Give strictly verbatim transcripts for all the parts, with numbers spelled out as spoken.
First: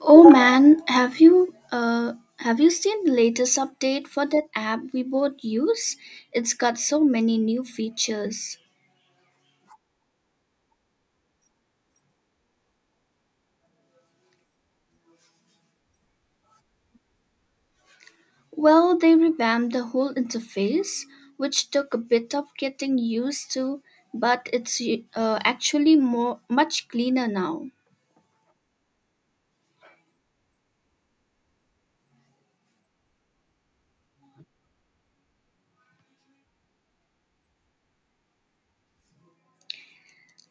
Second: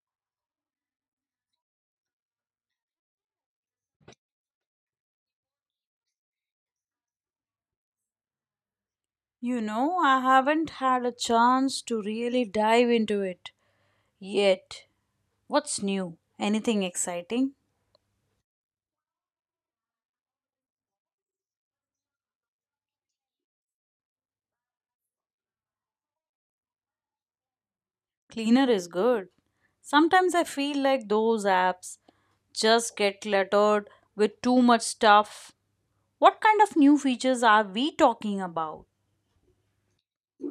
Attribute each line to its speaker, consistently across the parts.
Speaker 1: Oh man, have you uh have you seen the latest update for that app we both use? It's got so many new features.
Speaker 2: You know, I haven't had a chance to really dive into it yet. What's new? Anything exciting?
Speaker 1: Well, they revamped the whole interface, which took a bit of getting used to, but it's uh, actually more much cleaner now.
Speaker 2: Cleaner is good. Sometimes I feel like those apps just get cluttered with too much stuff. What kind of new features are we talking about?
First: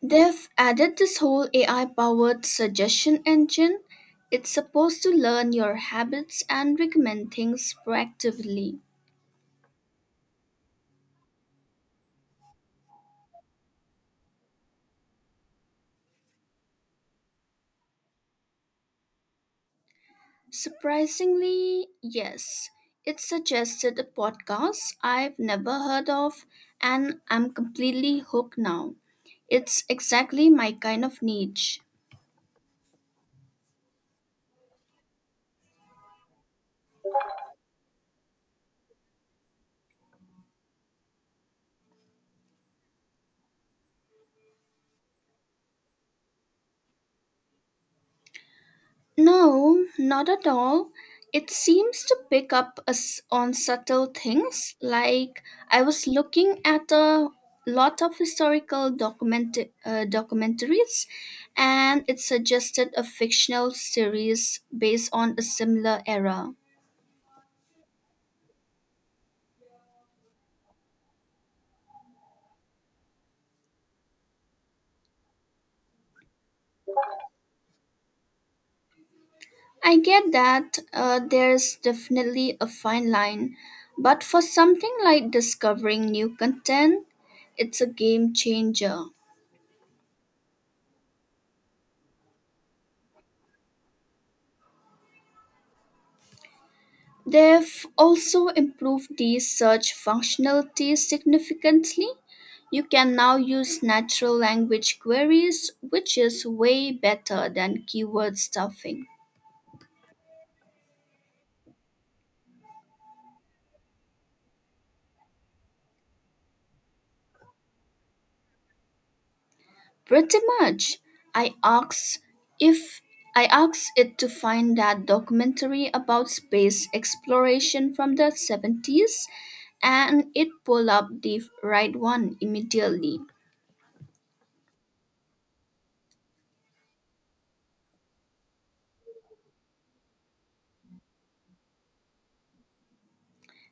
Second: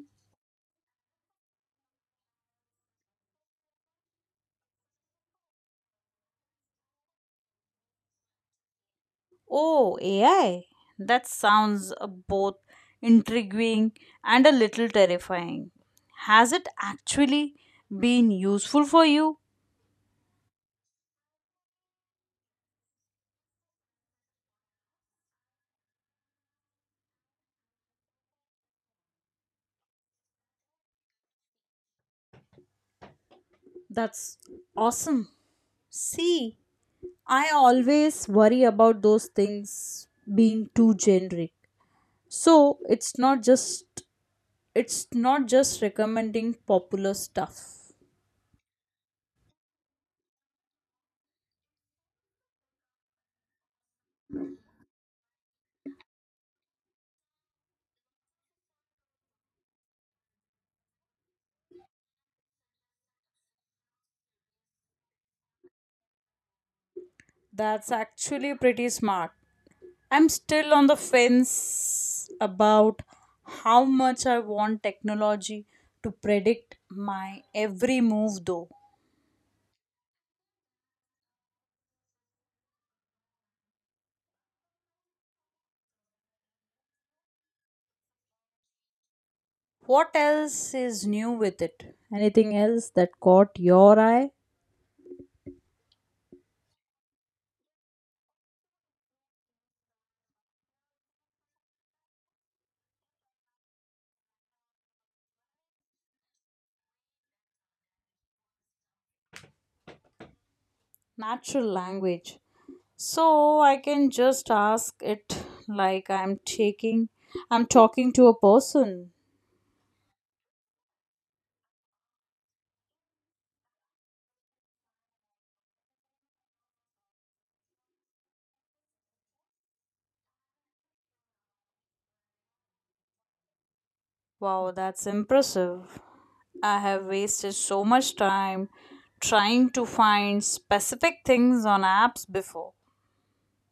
Speaker 1: They've added this whole A I powered suggestion engine. It's supposed to learn your habits and recommend things proactively.
Speaker 2: Oh, A I. That sounds uh, both intriguing and a little terrifying. Has it actually been useful for you?
Speaker 1: Surprisingly, yes. It suggested a podcast I've never heard of, and I'm completely hooked now. It's exactly my kind of niche.
Speaker 2: That's awesome. See, I always worry about those things being too generic. So it's not just it's not just recommending popular stuff.
Speaker 1: No, not at all. It seems to pick up us on subtle things. Like I was looking at a lot of historical document uh, documentaries, and it suggested a fictional series based on a similar era.
Speaker 2: That's actually pretty smart. I'm still on the fence about how much I want technology to predict my every move though.
Speaker 1: I get that uh, There's definitely a fine line, but for something like discovering new content, it's a game changer.
Speaker 2: What else is new with it? Anything else that caught your eye?
Speaker 1: They've also improved the search functionality significantly. You can now use natural language queries, which is way better than keyword stuffing.
Speaker 2: Natural language. So I can just ask it like I'm taking I'm talking to a person.
Speaker 1: Pretty much. I asked if I asked it to find that documentary about space exploration from the seventies and it pulled up the right one immediately.
Speaker 2: Wow, that's impressive. I have wasted so much time trying to find specific things on apps before.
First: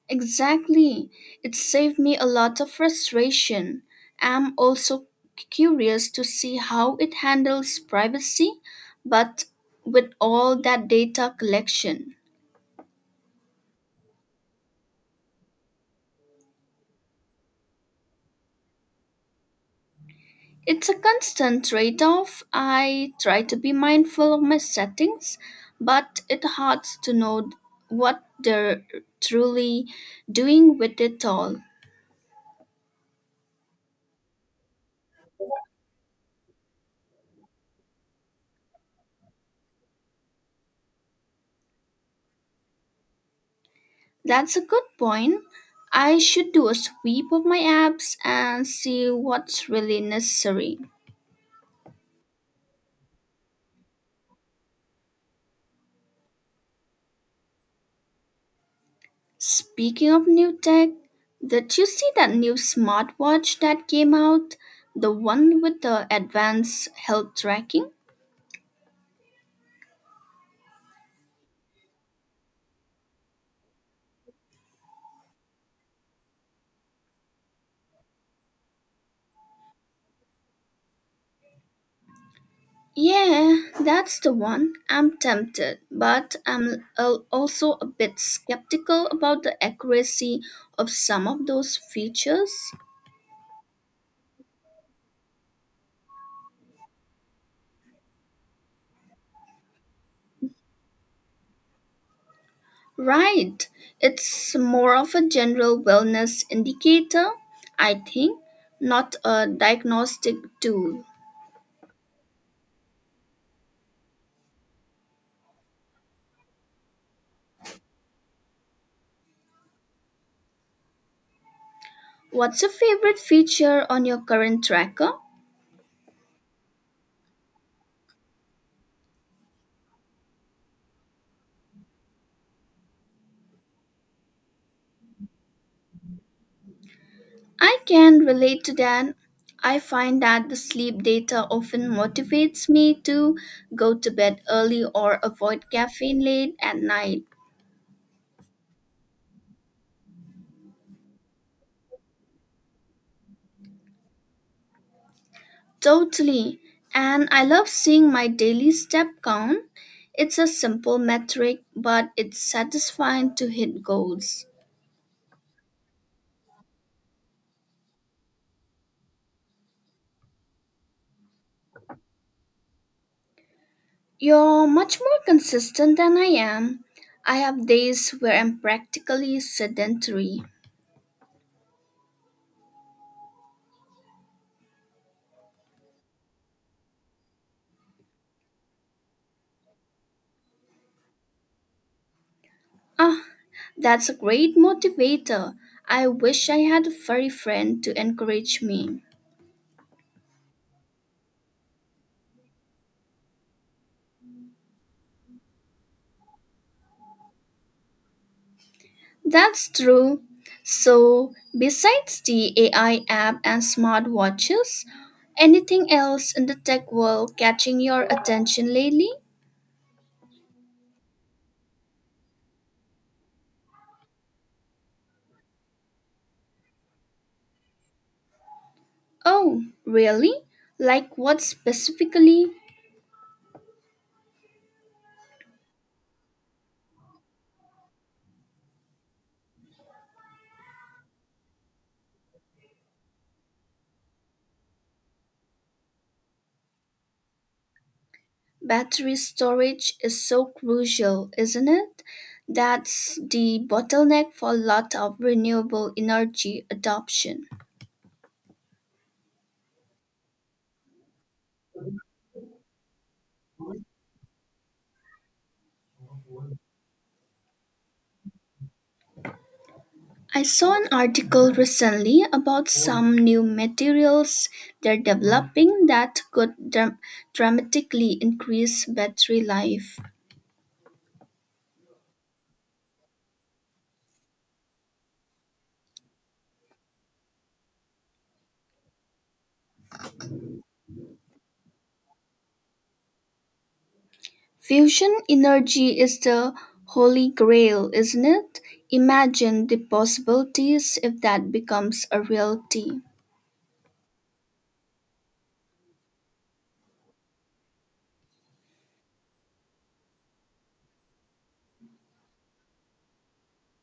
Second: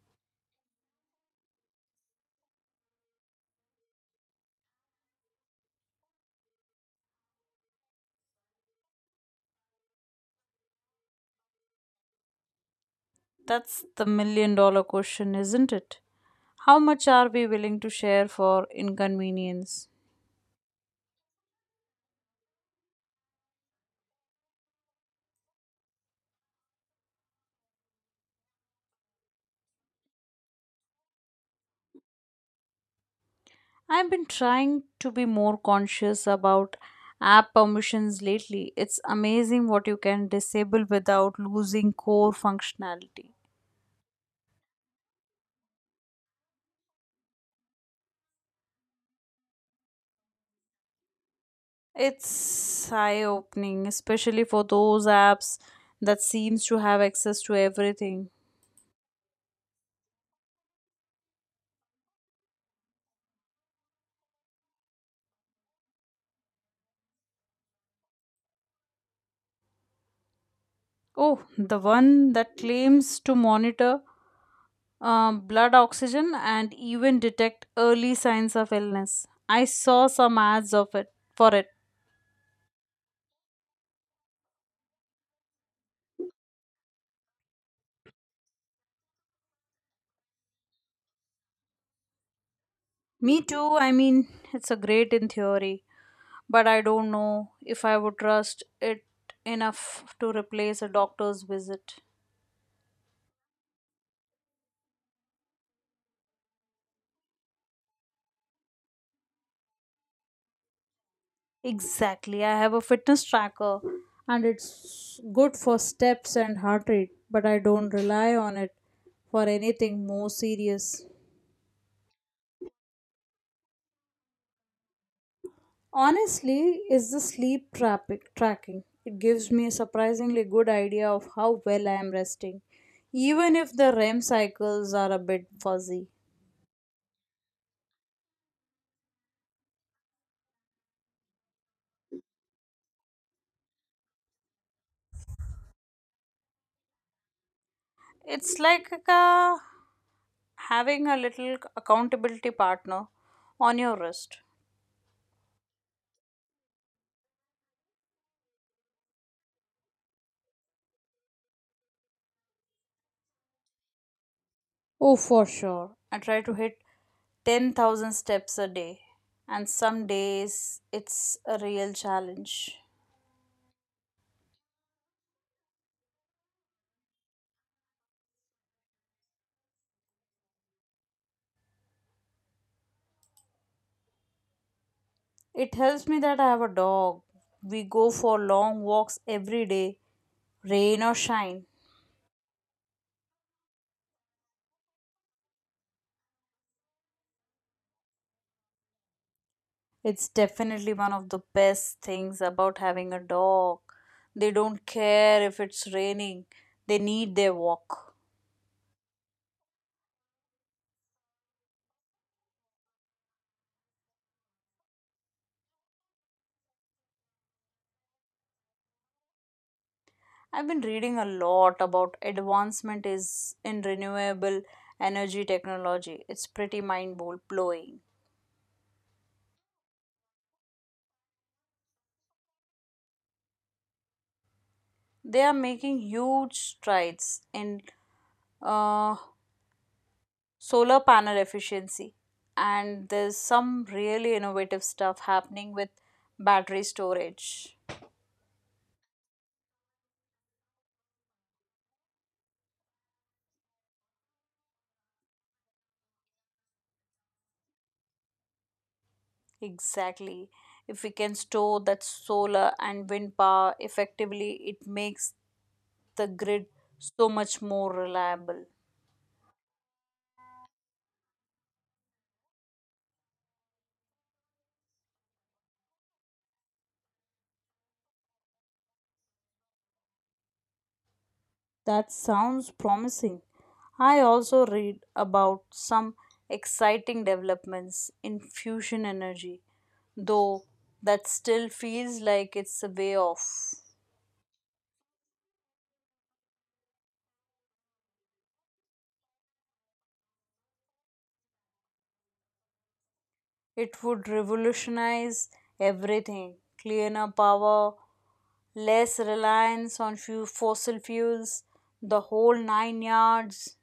Speaker 1: Exactly. It saved me a lot of frustration. I'm also curious to see how it handles privacy, but with all that data collection.
Speaker 2: That's the million dollar question, isn't it? How much are we willing to share for inconvenience?
Speaker 1: It's a constant trade off. I try to be mindful of my settings, but it hurts to know what they're truly doing with it all.
Speaker 2: I've been trying to be more conscious about app permissions lately. It's amazing what you can disable without losing core functionality.
Speaker 1: That's a good point. I should do a sweep of my apps and see what's really necessary.
Speaker 2: It's eye-opening, especially for those apps that seems to have access to everything.
Speaker 1: Speaking of new tech, did you see that new smartwatch that came out? The one with the advanced health tracking?
Speaker 2: Oh, the one that claims to monitor uh, blood oxygen and even detect early signs of illness. I saw some ads of it for it.
Speaker 1: Yeah, that's the one. I'm tempted, but I'm al- also a bit skeptical about the accuracy of some of those features.
Speaker 2: Me too. I mean, it's a great in theory but I don't know if I would trust it enough to replace a doctor's visit.
Speaker 1: Right, it's more of a general wellness indicator, I think, not a diagnostic tool.
Speaker 2: Exactly. I have a fitness tracker and it's good for steps and heart rate, but I don't rely on it for anything more serious.
Speaker 1: What's your favorite feature on your current tracker?
Speaker 2: Honestly, is the sleep traffic tracking. It gives me a surprisingly good idea of how well I am resting, even if the R E M cycles are a bit fuzzy.
Speaker 1: I can relate to that. I find that the sleep data often motivates me to go to bed early or avoid caffeine late at night.
Speaker 2: It's like a having a little accountability partner on your wrist.
Speaker 1: Totally. And I love seeing my daily step count. It's a simple metric, but it's satisfying to hit goals.
Speaker 2: Oh, for sure. I try to hit ten thousand steps a day, and some days it's a real challenge.
Speaker 1: You're much more consistent than I am. I have days where I'm practically sedentary.
Speaker 2: It helps me that I have a dog. We go for long walks every day, rain or shine.
Speaker 1: Aha! That's a great motivator. I wish I had a furry friend to encourage me.
Speaker 2: It's definitely one of the best things about having a dog. They don't care if it's raining, they need their walk.
Speaker 1: That's true. So, besides the A I app and smartwatches, anything else in the tech world catching your attention lately?
Speaker 2: I've been reading a lot about advancement is in renewable energy technology. It's pretty mind blowing.
Speaker 1: Oh, really? Like what specifically?
Speaker 2: They are making huge strides in uh, solar panel efficiency, and there's some really innovative stuff happening with battery storage.
Speaker 1: Battery storage is so crucial, isn't it? That's the bottleneck for a lot of renewable energy adoption.
Speaker 2: Exactly. If we can store that solar and wind power effectively, it makes the grid so much more reliable.
Speaker 1: I saw an article recently about some new materials they're developing that could dram- dramatically increase battery life.
Speaker 2: That sounds promising. I also read about some exciting developments in fusion energy, though that still feels like it's a way off.
Speaker 1: Fusion energy is the holy grail, isn't it? Imagine the possibilities if that becomes a reality.
Speaker 2: It would revolutionize everything, cleaner power, less reliance on few fossil fuels, the whole nine yards.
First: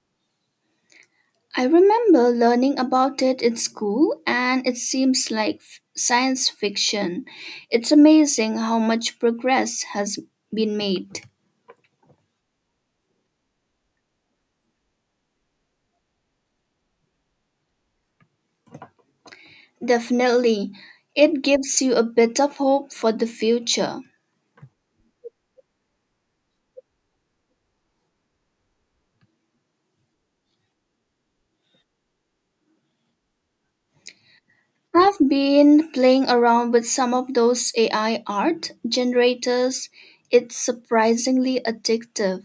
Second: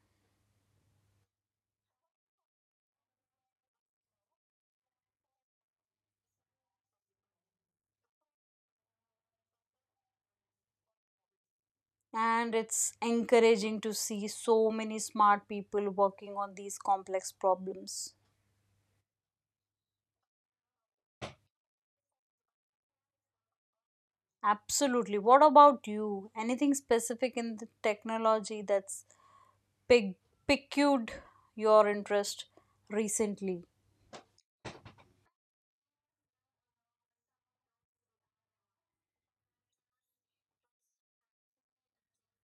Speaker 1: I remember learning about it in school, and it seems like f- science fiction. It's amazing how much progress has been made.
Speaker 2: And it's encouraging to see so many smart people working on these complex problems.
Speaker 1: Definitely, it gives you a bit of hope for the future.
Speaker 2: Absolutely. What about you? Anything specific in the technology that's pig- piqued your interest recently?
Speaker 1: I've been playing around with some of those A I art generators. It's surprisingly addictive.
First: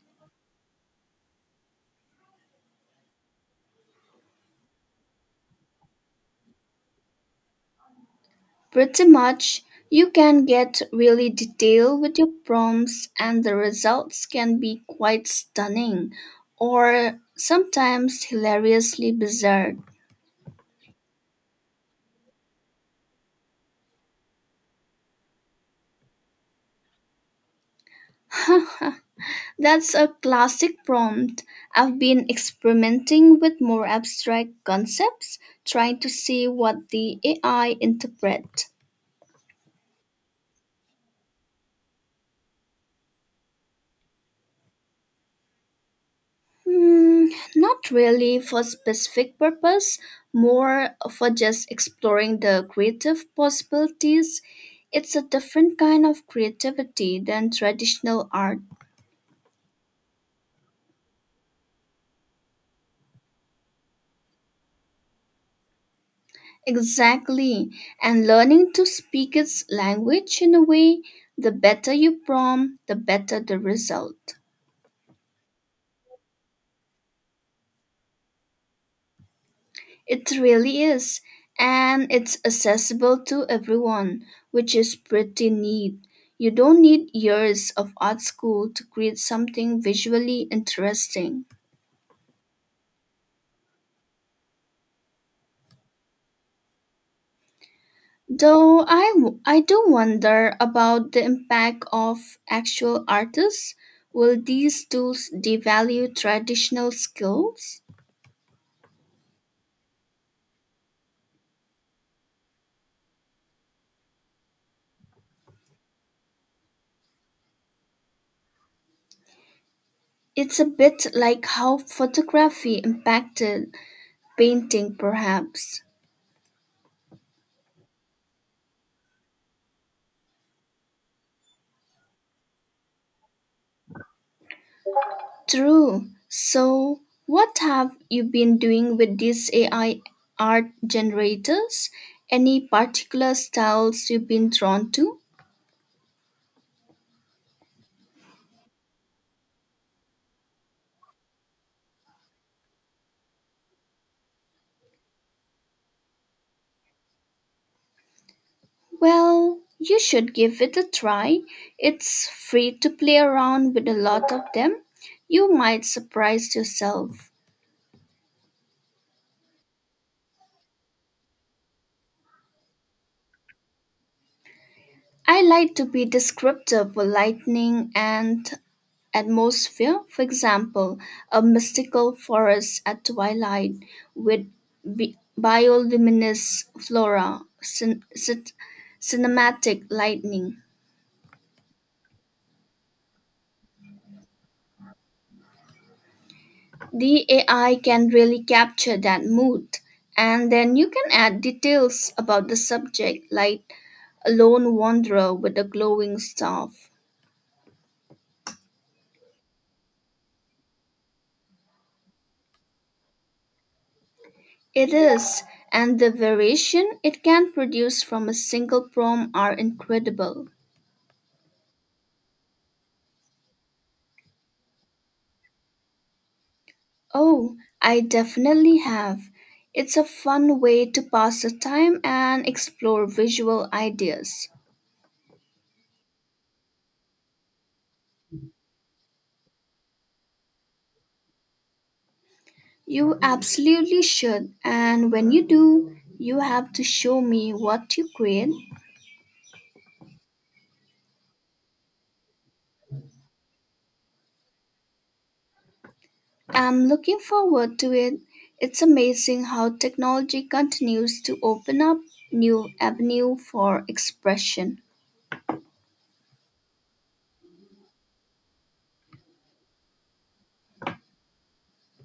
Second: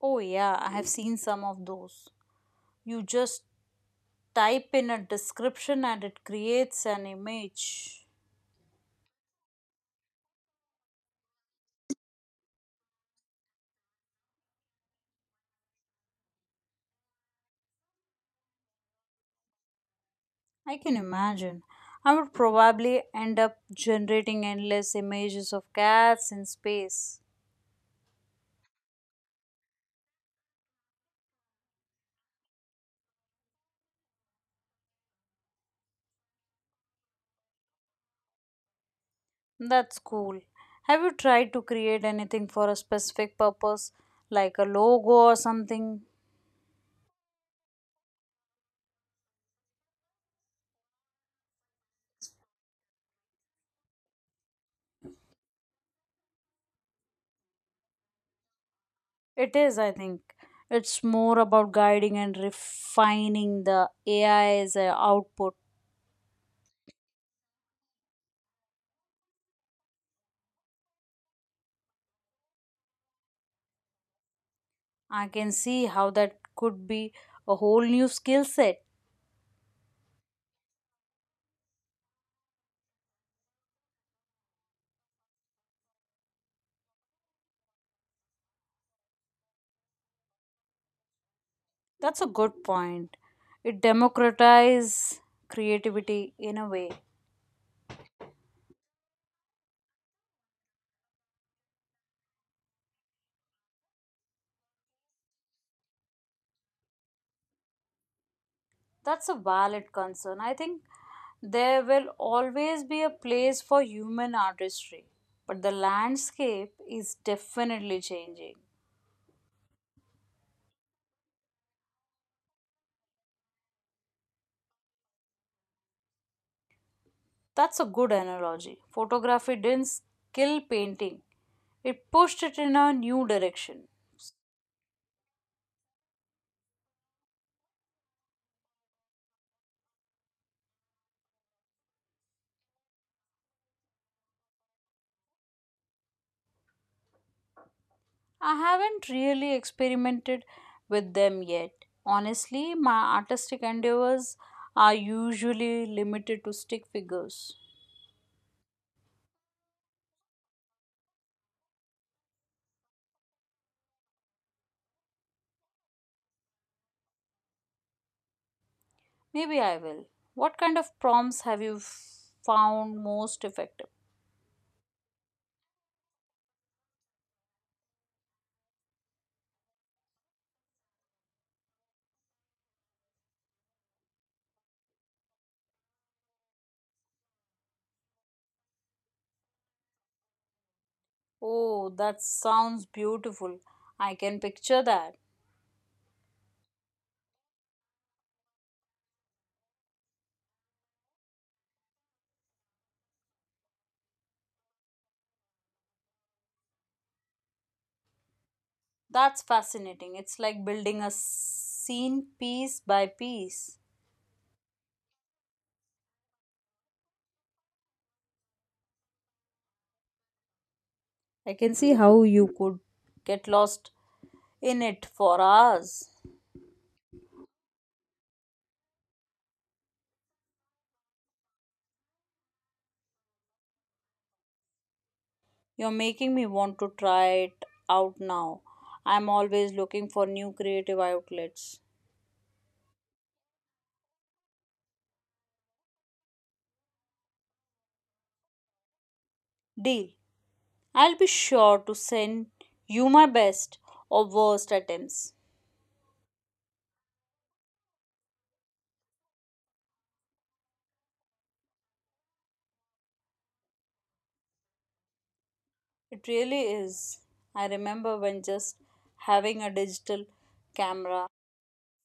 Speaker 2: Oh, yeah, I have seen some of those. You just type in a description and it creates an image.
Speaker 1: Pretty much, you can get really detailed with your prompts, and the results can be quite stunning or sometimes hilariously bizarre.
Speaker 2: I can imagine. I would probably end up generating endless images of cats in space.
Speaker 1: That's a classic prompt. I've been experimenting with more abstract concepts, trying to see what the A I interpret.
Speaker 2: That's cool. Have you tried to create anything for a specific purpose, like a logo or something?
Speaker 1: Hmm, not really for specific purpose, more for just exploring the creative possibilities. It's a different kind of creativity than traditional art.
Speaker 2: It is, I think. It's more about guiding and refining the A I's uh, output.
Speaker 1: Exactly. And learning to speak its language in a way, the better you prompt, the better the result.
Speaker 2: I can see how that could be a whole new skill set.
Speaker 1: It really is, and it's accessible to everyone, which is pretty neat. You don't need years of art school to create something visually interesting.
Speaker 2: That's a good point. It democratizes creativity in a way.
Speaker 1: Though I, w- I do wonder about the impact of actual artists. Will these tools devalue traditional skills?
Speaker 2: That's a valid concern. I think there will always be a place for human artistry, but the landscape is definitely changing.
Speaker 1: It's a bit like how photography impacted painting, perhaps.
Speaker 2: That's a good analogy. Photography didn't kill painting, it pushed it in a new direction.
Speaker 1: True. So, what have you been doing with these A I art generators? Any particular styles you've been drawn to?
Speaker 2: I haven't really experimented with them yet. Honestly, my artistic endeavors are usually limited to stick figures.
Speaker 1: Well, you should give it a try. It's free to play around with a lot of them. You might surprise yourself.
Speaker 2: Maybe I will. What kind of prompts have you f- found most effective?
Speaker 1: I like to be descriptive for lightning and atmosphere. For example, a mystical forest at twilight with bi- bioluminescent flora, cin- cin- cinematic lightning.
Speaker 2: Oh, that sounds beautiful. I can picture that.
Speaker 1: The A I can really capture that mood, and then you can add details about the subject, like a lone wanderer with a glowing staff.
Speaker 2: That's fascinating. It's like building a scene piece by piece.
Speaker 1: It is, and the variation it can produce from a single prompt are incredible.
Speaker 2: I can see how you could get lost in it for hours.
Speaker 1: Oh, I definitely have. It's a fun way to pass the time and explore visual ideas.
Speaker 2: You're making me want to try it out now. I'm always looking for new creative outlets.
Speaker 1: You absolutely should, and when you do, you have to show me what you create.
Speaker 2: Deal. I'll be sure to send you my best or worst attempts.
Speaker 1: I'm looking forward to it. It's amazing how technology continues to open up new avenue for expression.
Speaker 2: It really is. I remember when just having a digital camera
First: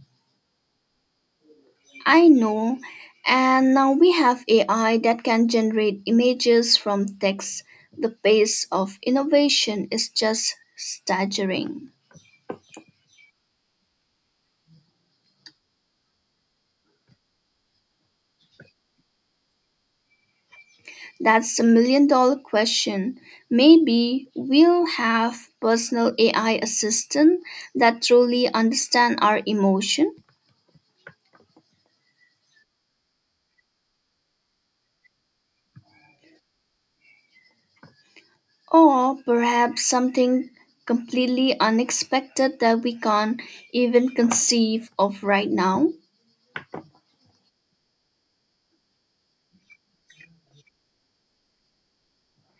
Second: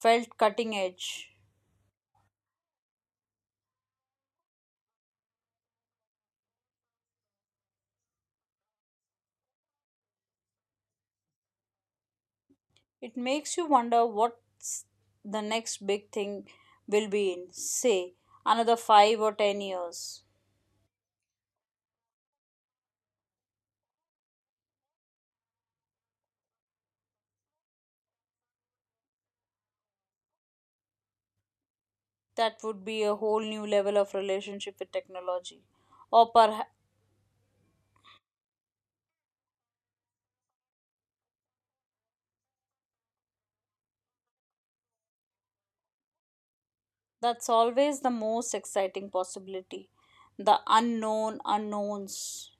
Speaker 2: felt cutting edge.
Speaker 1: I know. And now we have A I that can generate images from text. The pace of innovation is just staggering.
Speaker 2: It makes you wonder what's the next big thing will be in, say, another five or ten years.
Speaker 1: That's a million dollar question. Maybe we'll have personal A I assistant that truly understand our emotion
Speaker 2: That would be a whole new level of relationship with technology. Or perhaps
Speaker 1: or perhaps something completely unexpected that we can't even conceive of right now.
Speaker 2: that's always the most exciting possibility, the unknown unknowns.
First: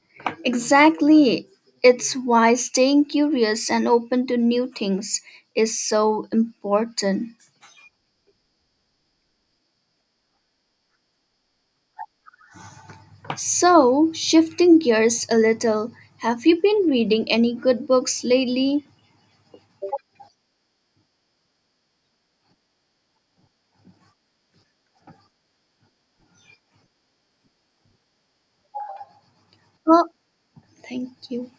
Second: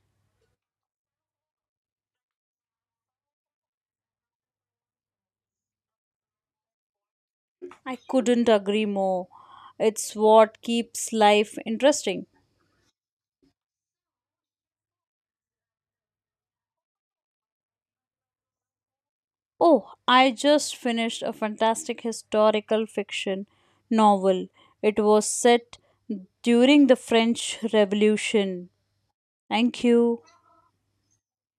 Speaker 1: Exactly. It's why staying curious and open to new things is so important.
Speaker 2: I couldn't agree more. It's what keeps life interesting.
Speaker 1: So, shifting gears a little, have you been reading any good books lately?
Speaker 2: Oh, I just finished a fantastic historical fiction novel. It was set during the French Revolution. Thank
Speaker 1: Oh,
Speaker 2: you.
Speaker 1: thank you.